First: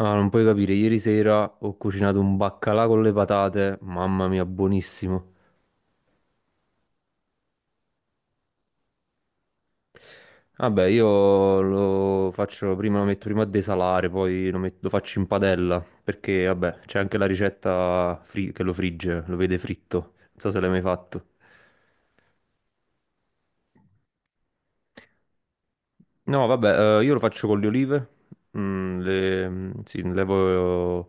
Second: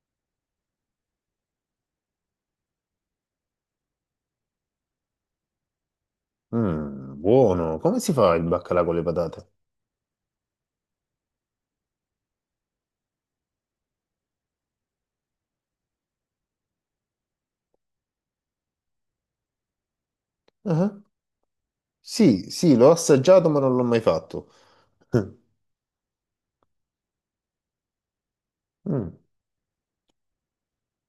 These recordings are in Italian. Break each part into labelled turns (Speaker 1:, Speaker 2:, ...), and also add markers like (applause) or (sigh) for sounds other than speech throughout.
Speaker 1: Ah, non puoi capire, ieri sera ho cucinato un baccalà con le patate, mamma mia, buonissimo.
Speaker 2: Mm, buono. Come si fa il baccalà con le patate?
Speaker 1: Vabbè, io lo faccio prima, lo metto prima a desalare, poi lo faccio in padella, perché vabbè, c'è anche la ricetta che lo frigge, lo vede fritto. Non so se l'hai mai
Speaker 2: Ah,
Speaker 1: fatto.
Speaker 2: sì, sì, l'ho assaggiato, ma non l'ho mai fatto. (laughs)
Speaker 1: No, vabbè, io lo faccio con le olive,
Speaker 2: Mm.
Speaker 1: sì, levo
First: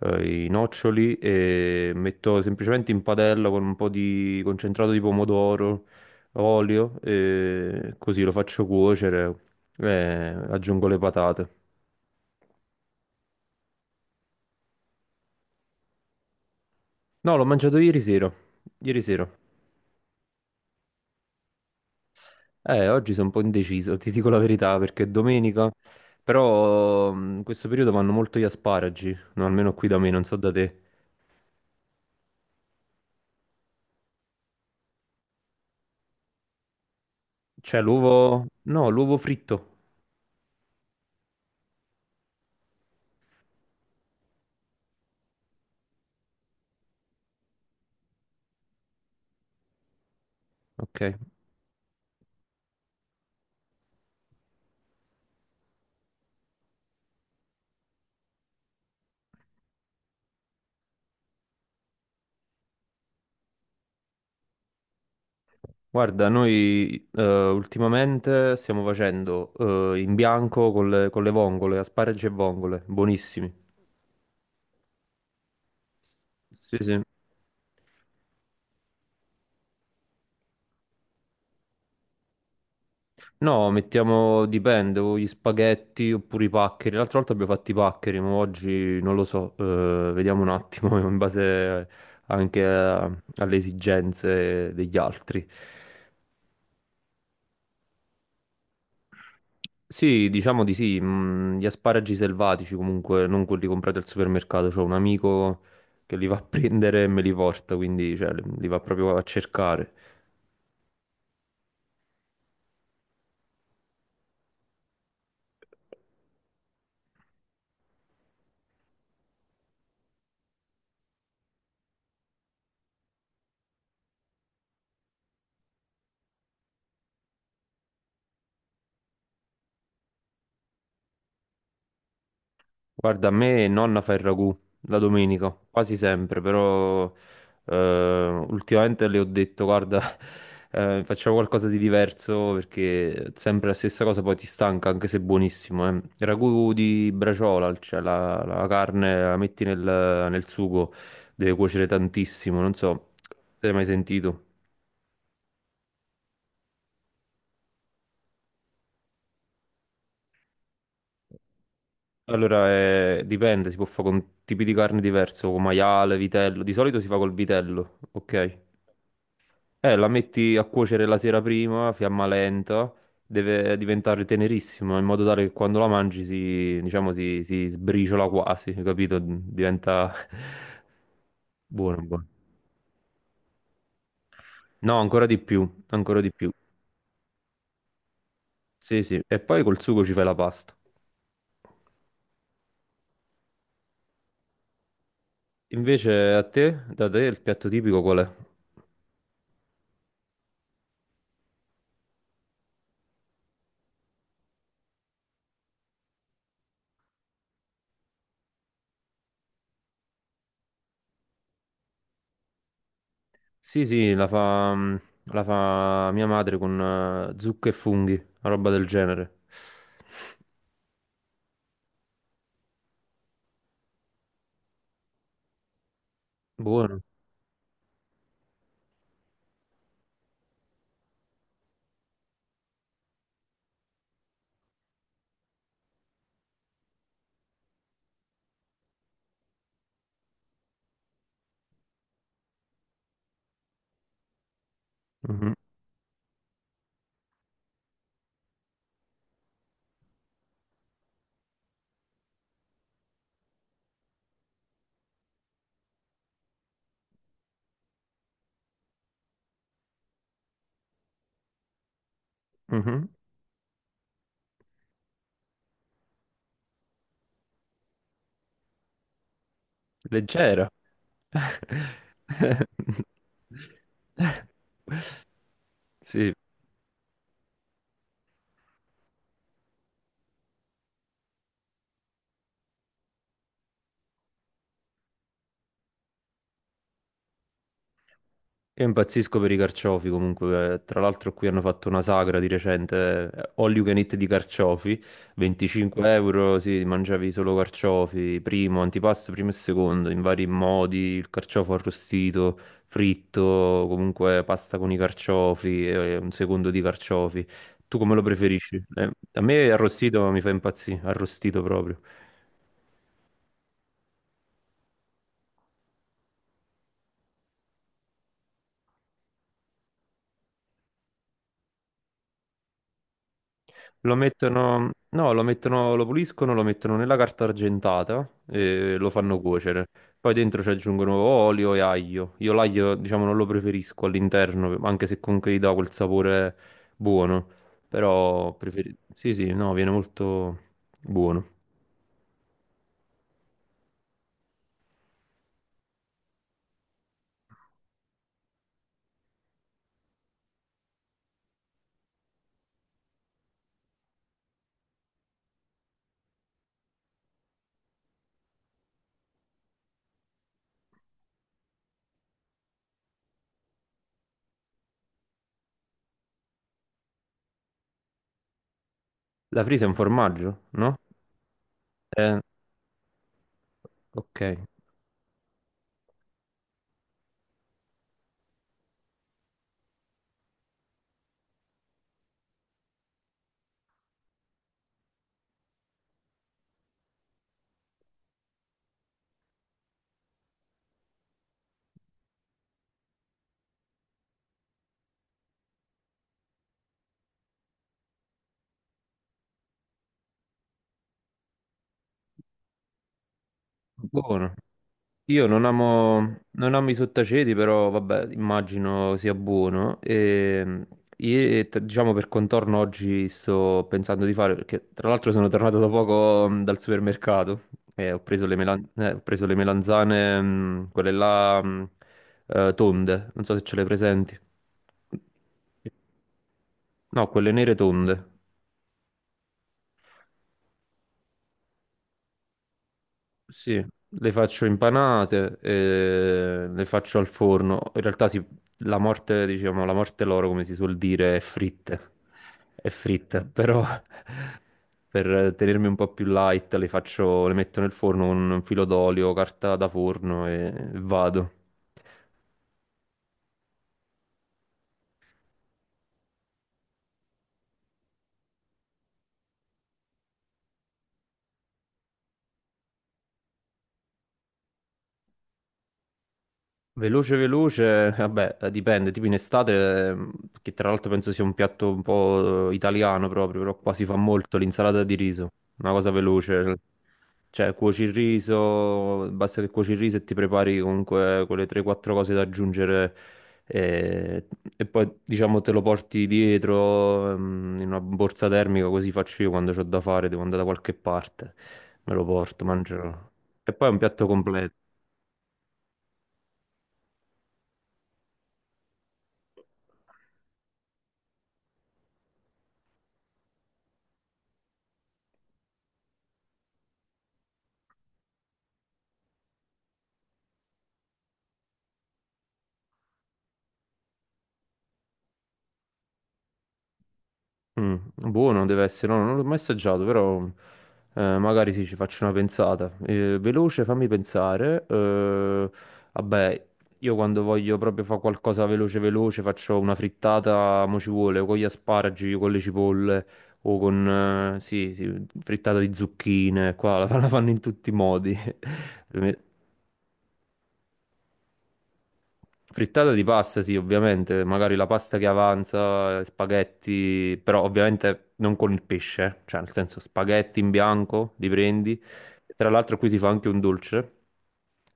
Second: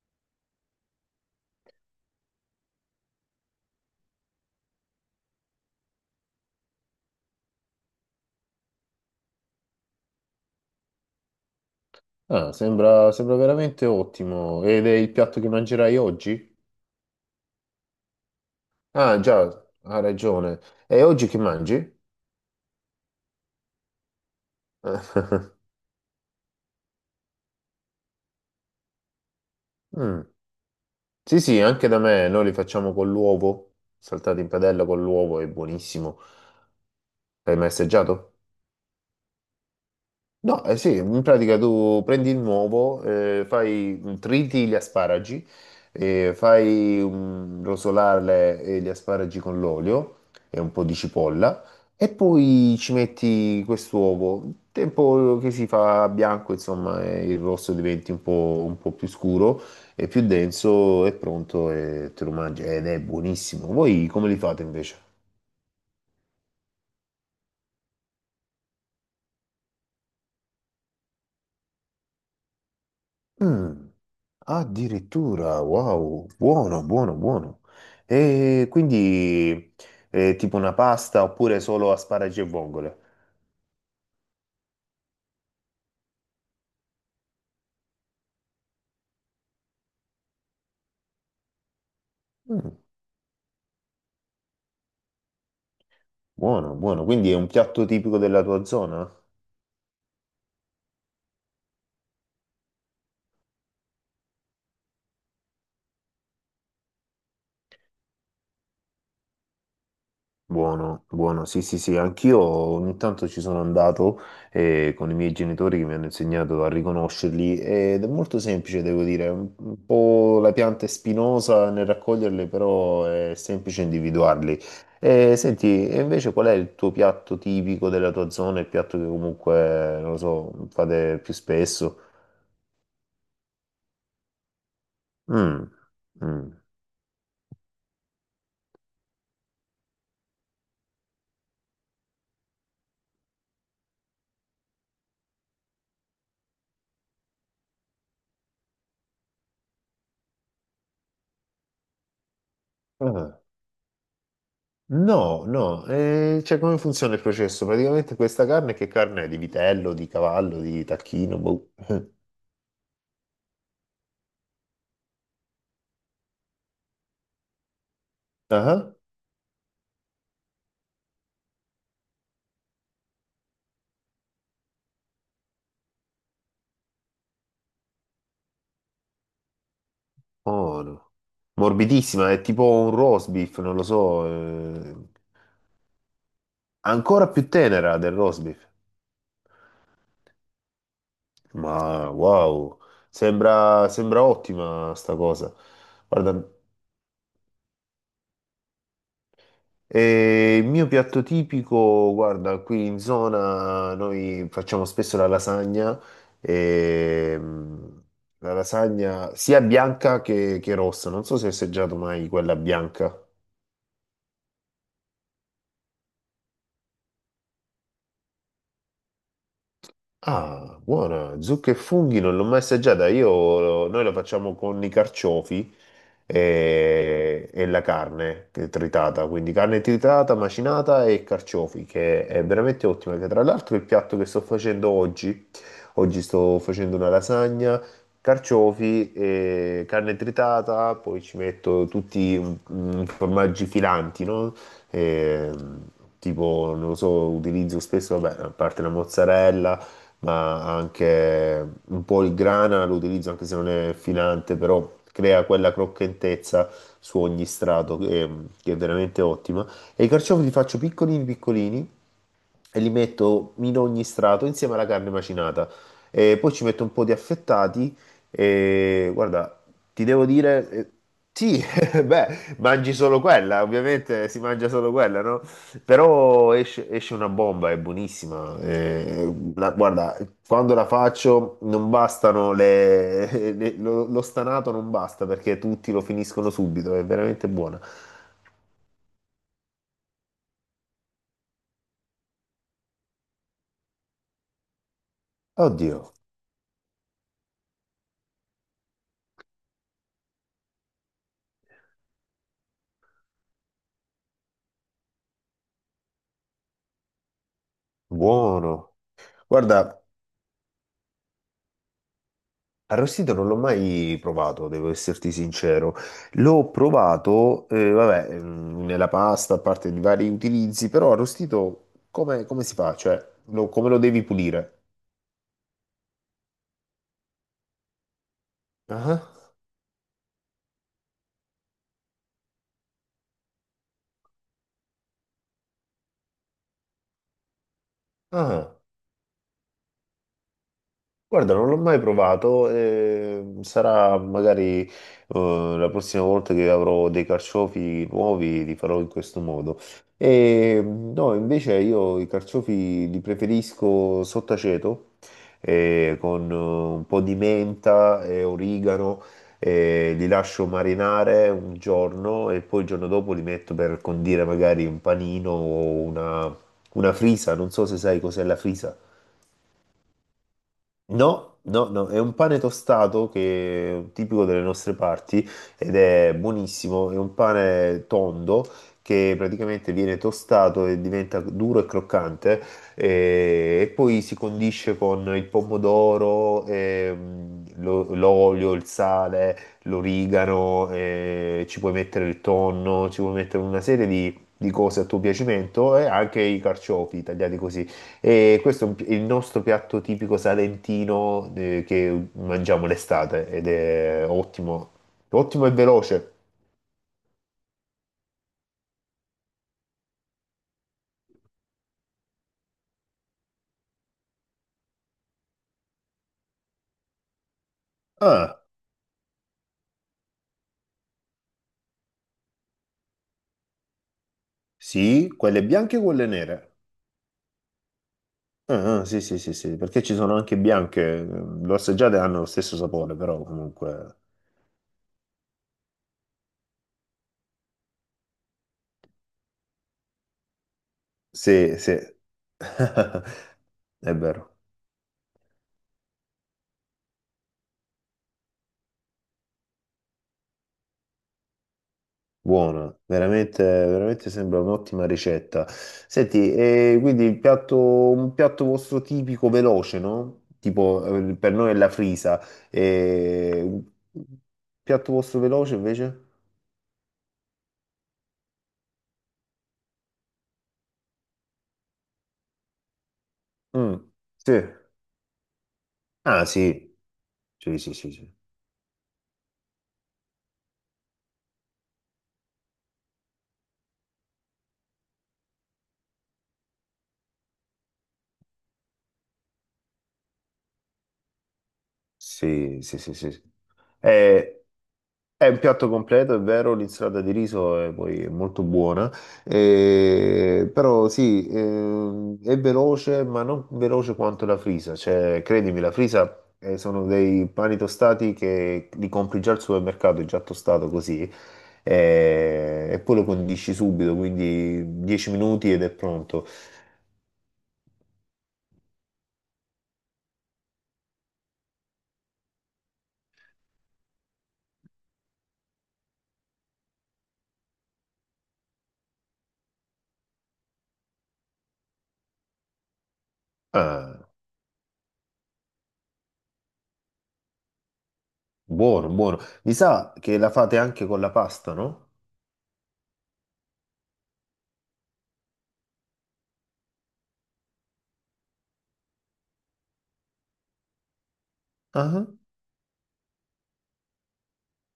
Speaker 1: i noccioli e metto semplicemente in padella con un po' di concentrato di pomodoro, olio e così lo faccio cuocere e aggiungo le patate.
Speaker 2: Ah, sembra, sembra veramente ottimo. Ed è il piatto che mangerai oggi?
Speaker 1: No, l'ho mangiato ieri sera, ieri
Speaker 2: Ah,
Speaker 1: sera.
Speaker 2: già, ha ragione. E oggi che mangi?
Speaker 1: Oggi sono un po' indeciso, ti dico la verità, perché è
Speaker 2: (laughs)
Speaker 1: domenica, però in questo periodo vanno molto gli asparagi, no, almeno qui da me, non
Speaker 2: Mm.
Speaker 1: so da te.
Speaker 2: Sì, sì, anche da me noi li facciamo con l'uovo, saltati in padella con l'uovo, è buonissimo. L'hai mai
Speaker 1: C'è
Speaker 2: assaggiato?
Speaker 1: l'uovo, no, l'uovo fritto.
Speaker 2: No, eh sì, in pratica tu prendi il nuovo, fai, triti gli asparagi, rosolare gli asparagi con l'olio e un po' di
Speaker 1: Ok,
Speaker 2: cipolla e poi ci metti quest'uovo. Il tempo che si fa bianco, insomma, il rosso diventi un po' più scuro e più denso, è pronto e te lo mangi ed è buonissimo. Voi come li fate invece?
Speaker 1: guarda, noi ultimamente stiamo facendo in bianco con le vongole, asparagi e vongole, buonissimi.
Speaker 2: Mm, addirittura, wow,
Speaker 1: Sì,
Speaker 2: buono,
Speaker 1: sì.
Speaker 2: buono, buono. E quindi tipo una pasta oppure solo asparagi e vongole?
Speaker 1: No, mettiamo, dipende, o gli spaghetti oppure i paccheri. L'altra volta abbiamo fatto i paccheri, ma oggi non lo so, vediamo un attimo (laughs) in base anche
Speaker 2: Mm,
Speaker 1: alle esigenze degli altri.
Speaker 2: buono, buono. Quindi è un piatto tipico della tua zona?
Speaker 1: Sì, diciamo di sì, gli asparagi selvatici comunque, non quelli comprati al supermercato, c'ho un amico che li va a (laughs) prendere e me li porta, quindi cioè, li va proprio a cercare.
Speaker 2: Buono, buono, sì, sì, sì, anch'io ogni tanto ci sono andato con i miei genitori che mi hanno insegnato a riconoscerli ed è molto semplice, devo dire, è un po' la pianta è spinosa nel raccoglierle, però è semplice individuarli. Senti, e invece qual è il tuo piatto tipico della tua zona, il piatto che comunque, non lo so, fate più spesso?
Speaker 1: Guarda, a me nonna fa il ragù la domenica,
Speaker 2: Mm,
Speaker 1: quasi sempre,
Speaker 2: mm.
Speaker 1: però ultimamente le ho detto, guarda, (laughs) facciamo qualcosa di diverso perché sempre la stessa cosa poi ti stanca, anche se è buonissimo. Il ragù di braciola, cioè la carne la metti nel sugo, deve cuocere tantissimo, non so,
Speaker 2: Ah.
Speaker 1: se l'hai mai sentito.
Speaker 2: No, no, cioè come funziona il processo? Praticamente questa carne che carne è? Di vitello, di cavallo, di tacchino, boh.
Speaker 1: Allora, dipende, si può fare con tipi di carne diverso, con maiale, vitello, di solito si fa col vitello, ok?
Speaker 2: Ah,
Speaker 1: La metti a cuocere la sera prima, a fiamma lenta, deve diventare tenerissima in modo tale che quando la mangi si, diciamo, si sbriciola quasi, capito? Diventa
Speaker 2: buono.
Speaker 1: (laughs) buono, buono.
Speaker 2: Morbidissima, è tipo un roast beef, non lo so,
Speaker 1: No, ancora di più, ancora di più.
Speaker 2: ancora più tenera del roast beef.
Speaker 1: Sì, sì. E poi col sugo ci fai la pasta.
Speaker 2: Ma wow, sembra, sembra ottima sta cosa. Guarda,
Speaker 1: Invece a te, da te, il piatto tipico qual è?
Speaker 2: e il mio piatto tipico, guarda, qui in zona noi facciamo spesso la lasagna, e, la lasagna sia bianca che rossa, non so se hai assaggiato mai quella bianca.
Speaker 1: Sì, sì, la fa mia madre con zucche e funghi, una roba del genere.
Speaker 2: Ah, buona, zucche e funghi non l'ho mai assaggiata. Io, noi lo facciamo con i carciofi
Speaker 1: Buono.
Speaker 2: e la carne che è tritata, quindi carne tritata, macinata e carciofi, che è veramente ottima. Che tra l'altro è il piatto che sto facendo oggi, oggi sto facendo una lasagna, carciofi e carne tritata, poi ci metto tutti formaggi filanti, no? E,
Speaker 1: Mhm,
Speaker 2: tipo, non lo so, utilizzo spesso, vabbè, a parte la mozzarella ma anche un po' il grana lo utilizzo anche se non è filante, però crea quella croccantezza su ogni strato che è veramente ottima. E i carciofi li faccio piccolini piccolini e li
Speaker 1: mhm.
Speaker 2: metto in ogni strato insieme alla carne macinata. E poi ci metto un po' di affettati e guarda, ti devo
Speaker 1: Leggero.
Speaker 2: dire, sì, (laughs) beh, mangi solo quella, ovviamente si mangia solo quella, no?
Speaker 1: Sì,
Speaker 2: Però esce, esce una bomba, è buonissima. La- guarda, quando la faccio non bastano le, (laughs) le- lo, lo stanato non basta perché tutti lo finiscono subito, è veramente buona.
Speaker 1: io impazzisco per i carciofi comunque. Tra l'altro qui hanno fatto una sagra di recente, all you can eat di carciofi,
Speaker 2: Oddio,
Speaker 1: 25 euro, sì, mangiavi solo carciofi, primo, antipasto, primo e secondo, in vari modi, il carciofo arrostito, fritto, comunque pasta con i carciofi, un secondo di carciofi. Tu come lo preferisci?
Speaker 2: buono.
Speaker 1: A me
Speaker 2: Guarda,
Speaker 1: arrostito mi fa impazzire, arrostito proprio.
Speaker 2: arrostito non l'ho mai provato, devo esserti sincero. L'ho provato, vabbè, nella pasta, a parte di vari utilizzi, però arrostito come, come si fa? Cioè, lo- come lo
Speaker 1: Lo
Speaker 2: devi pulire?
Speaker 1: mettono, no, lo mettono, lo puliscono, lo mettono nella carta argentata e lo
Speaker 2: Ah,
Speaker 1: fanno cuocere. Poi dentro ci aggiungono olio e aglio. Io l'aglio, diciamo, non lo preferisco all'interno, anche se comunque gli dà quel sapore buono. Però
Speaker 2: ah.
Speaker 1: sì, sì, no, viene molto
Speaker 2: Guarda,
Speaker 1: buono.
Speaker 2: non l'ho mai provato, sarà magari la prossima volta che avrò dei carciofi nuovi li farò in questo modo. E, no, invece io i carciofi li preferisco sott'aceto, con un po' di menta e origano, li lascio marinare un giorno e poi il giorno dopo li metto per condire magari un panino o una frisa, non so se sai cos'è la frisa.
Speaker 1: La frisa è un formaggio, no?
Speaker 2: No, no, no, è un
Speaker 1: Eh,
Speaker 2: pane tostato che è un
Speaker 1: ok,
Speaker 2: tipico delle nostre parti ed è buonissimo, è un pane tondo che praticamente viene tostato e diventa duro e croccante e, poi si condisce con il pomodoro, lo- l'olio, il sale, l'origano, ci puoi mettere il tonno, ci puoi mettere una serie di cose a tuo piacimento e anche i carciofi tagliati così. E questo è un pi- il nostro piatto tipico salentino che mangiamo l'estate ed è
Speaker 1: buono.
Speaker 2: ottimo,
Speaker 1: Io non
Speaker 2: ottimo e veloce.
Speaker 1: amo, non amo i sottaceti, però vabbè, immagino sia buono. Diciamo per contorno oggi sto pensando di fare, perché tra l'altro sono tornato da poco dal supermercato e
Speaker 2: Ah,
Speaker 1: ho preso le melanzane, quelle là, tonde, non so se ce le presenti.
Speaker 2: sì, quelle bianche e quelle nere.
Speaker 1: No, quelle nere tonde.
Speaker 2: Ah, ah, sì, sì, sì, sì, perché ci sono anche bianche, l'ho assaggiate e hanno lo stesso sapore, però
Speaker 1: Sì,
Speaker 2: comunque...
Speaker 1: le faccio impanate, e le faccio al forno. In realtà sì, la morte, diciamo, la morte loro, come si suol dire, è
Speaker 2: Sì, sì,
Speaker 1: fritte. È
Speaker 2: (laughs)
Speaker 1: fritta, però
Speaker 2: è vero.
Speaker 1: (laughs) per tenermi un po' più light le faccio, le metto nel forno con un filo d'olio, carta da forno e vado.
Speaker 2: Buona, veramente, veramente sembra un'ottima ricetta. Senti, e quindi il piatto, un piatto vostro tipico veloce, no? Tipo, per noi è la frisa. E... un piatto vostro veloce invece?
Speaker 1: Veloce, veloce, vabbè, dipende, tipo in estate, che tra l'altro penso sia un piatto un po' italiano proprio, però qua
Speaker 2: Mm,
Speaker 1: si fa
Speaker 2: sì.
Speaker 1: molto l'insalata di riso, una cosa
Speaker 2: Ah,
Speaker 1: veloce,
Speaker 2: sì,
Speaker 1: cioè
Speaker 2: sì, sì,
Speaker 1: cuoci
Speaker 2: sì.
Speaker 1: il
Speaker 2: Sì.
Speaker 1: riso, basta che cuoci il riso e ti prepari comunque quelle 3-4 cose da aggiungere eh, e, poi diciamo te lo porti dietro in una borsa termica, così faccio io quando ho da fare, devo andare da qualche parte, me lo porto,
Speaker 2: Sì, sì, sì,
Speaker 1: mangio.
Speaker 2: sì. Sì.
Speaker 1: E poi è un piatto
Speaker 2: È,
Speaker 1: completo.
Speaker 2: è un piatto completo, è vero, l'insalata di riso è poi è molto buona, però sì, è veloce, ma non veloce quanto la frisa. Cioè, credimi, la frisa sono dei pani tostati che li compri già al supermercato, è già tostato così, e poi lo condisci subito, quindi 10 minuti ed è pronto.
Speaker 1: Mm, buono deve essere, no, non l'ho mai assaggiato, però magari sì, ci faccio una pensata. Veloce, fammi pensare. Vabbè, io quando voglio proprio fare qualcosa veloce veloce faccio una frittata, mo ci vuole, o con gli asparagi, con le cipolle o
Speaker 2: Ah,
Speaker 1: con, sì, sì, frittata di zucchine, qua la fanno in tutti i modi. (laughs)
Speaker 2: buono, buono. Mi sa che la fate anche con la pasta, no?
Speaker 1: Frittata di pasta, sì, ovviamente, magari la pasta che avanza, spaghetti, però ovviamente non con il pesce, cioè nel senso spaghetti in bianco, li prendi.
Speaker 2: Ah.
Speaker 1: Tra l'altro qui si fa anche un dolce,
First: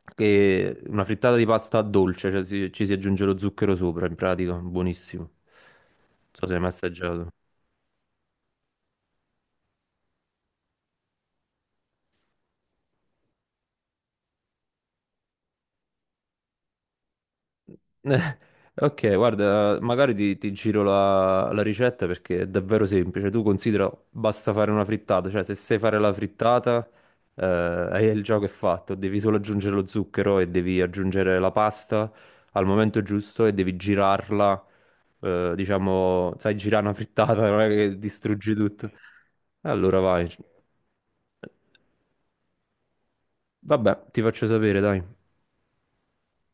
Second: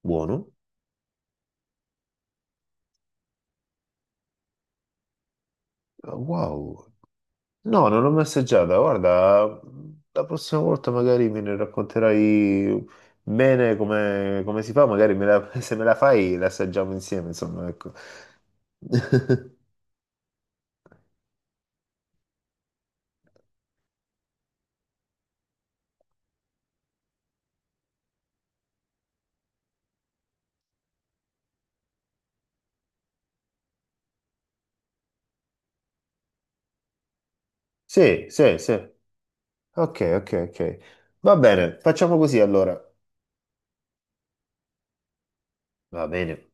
Speaker 2: Buono.
Speaker 1: che è una frittata di pasta dolce, cioè ci si aggiunge lo zucchero sopra, in pratica, buonissimo. Non so se l'hai mai
Speaker 2: Wow.
Speaker 1: assaggiato.
Speaker 2: No, non l'ho mai assaggiata. Guarda, la prossima volta magari me ne racconterai bene come, come si fa. Magari me la- (laughs) se me la fai, la assaggiamo insieme. Insomma, ecco.
Speaker 1: Eh, Ok,
Speaker 2: (laughs)
Speaker 1: guarda, magari ti giro la ricetta perché è davvero semplice. Tu considera, basta fare una frittata, cioè se sai fare la frittata, eh, il gioco è fatto, devi solo aggiungere lo zucchero e devi aggiungere la pasta al momento giusto e devi girarla, diciamo, sai girare una frittata, non è che
Speaker 2: Sì,
Speaker 1: distruggi
Speaker 2: sì, sì.
Speaker 1: tutto. Allora
Speaker 2: Ok,
Speaker 1: vai.
Speaker 2: ok, ok. Va bene, facciamo così allora.
Speaker 1: Vabbè, ti faccio sapere, dai.
Speaker 2: Va bene.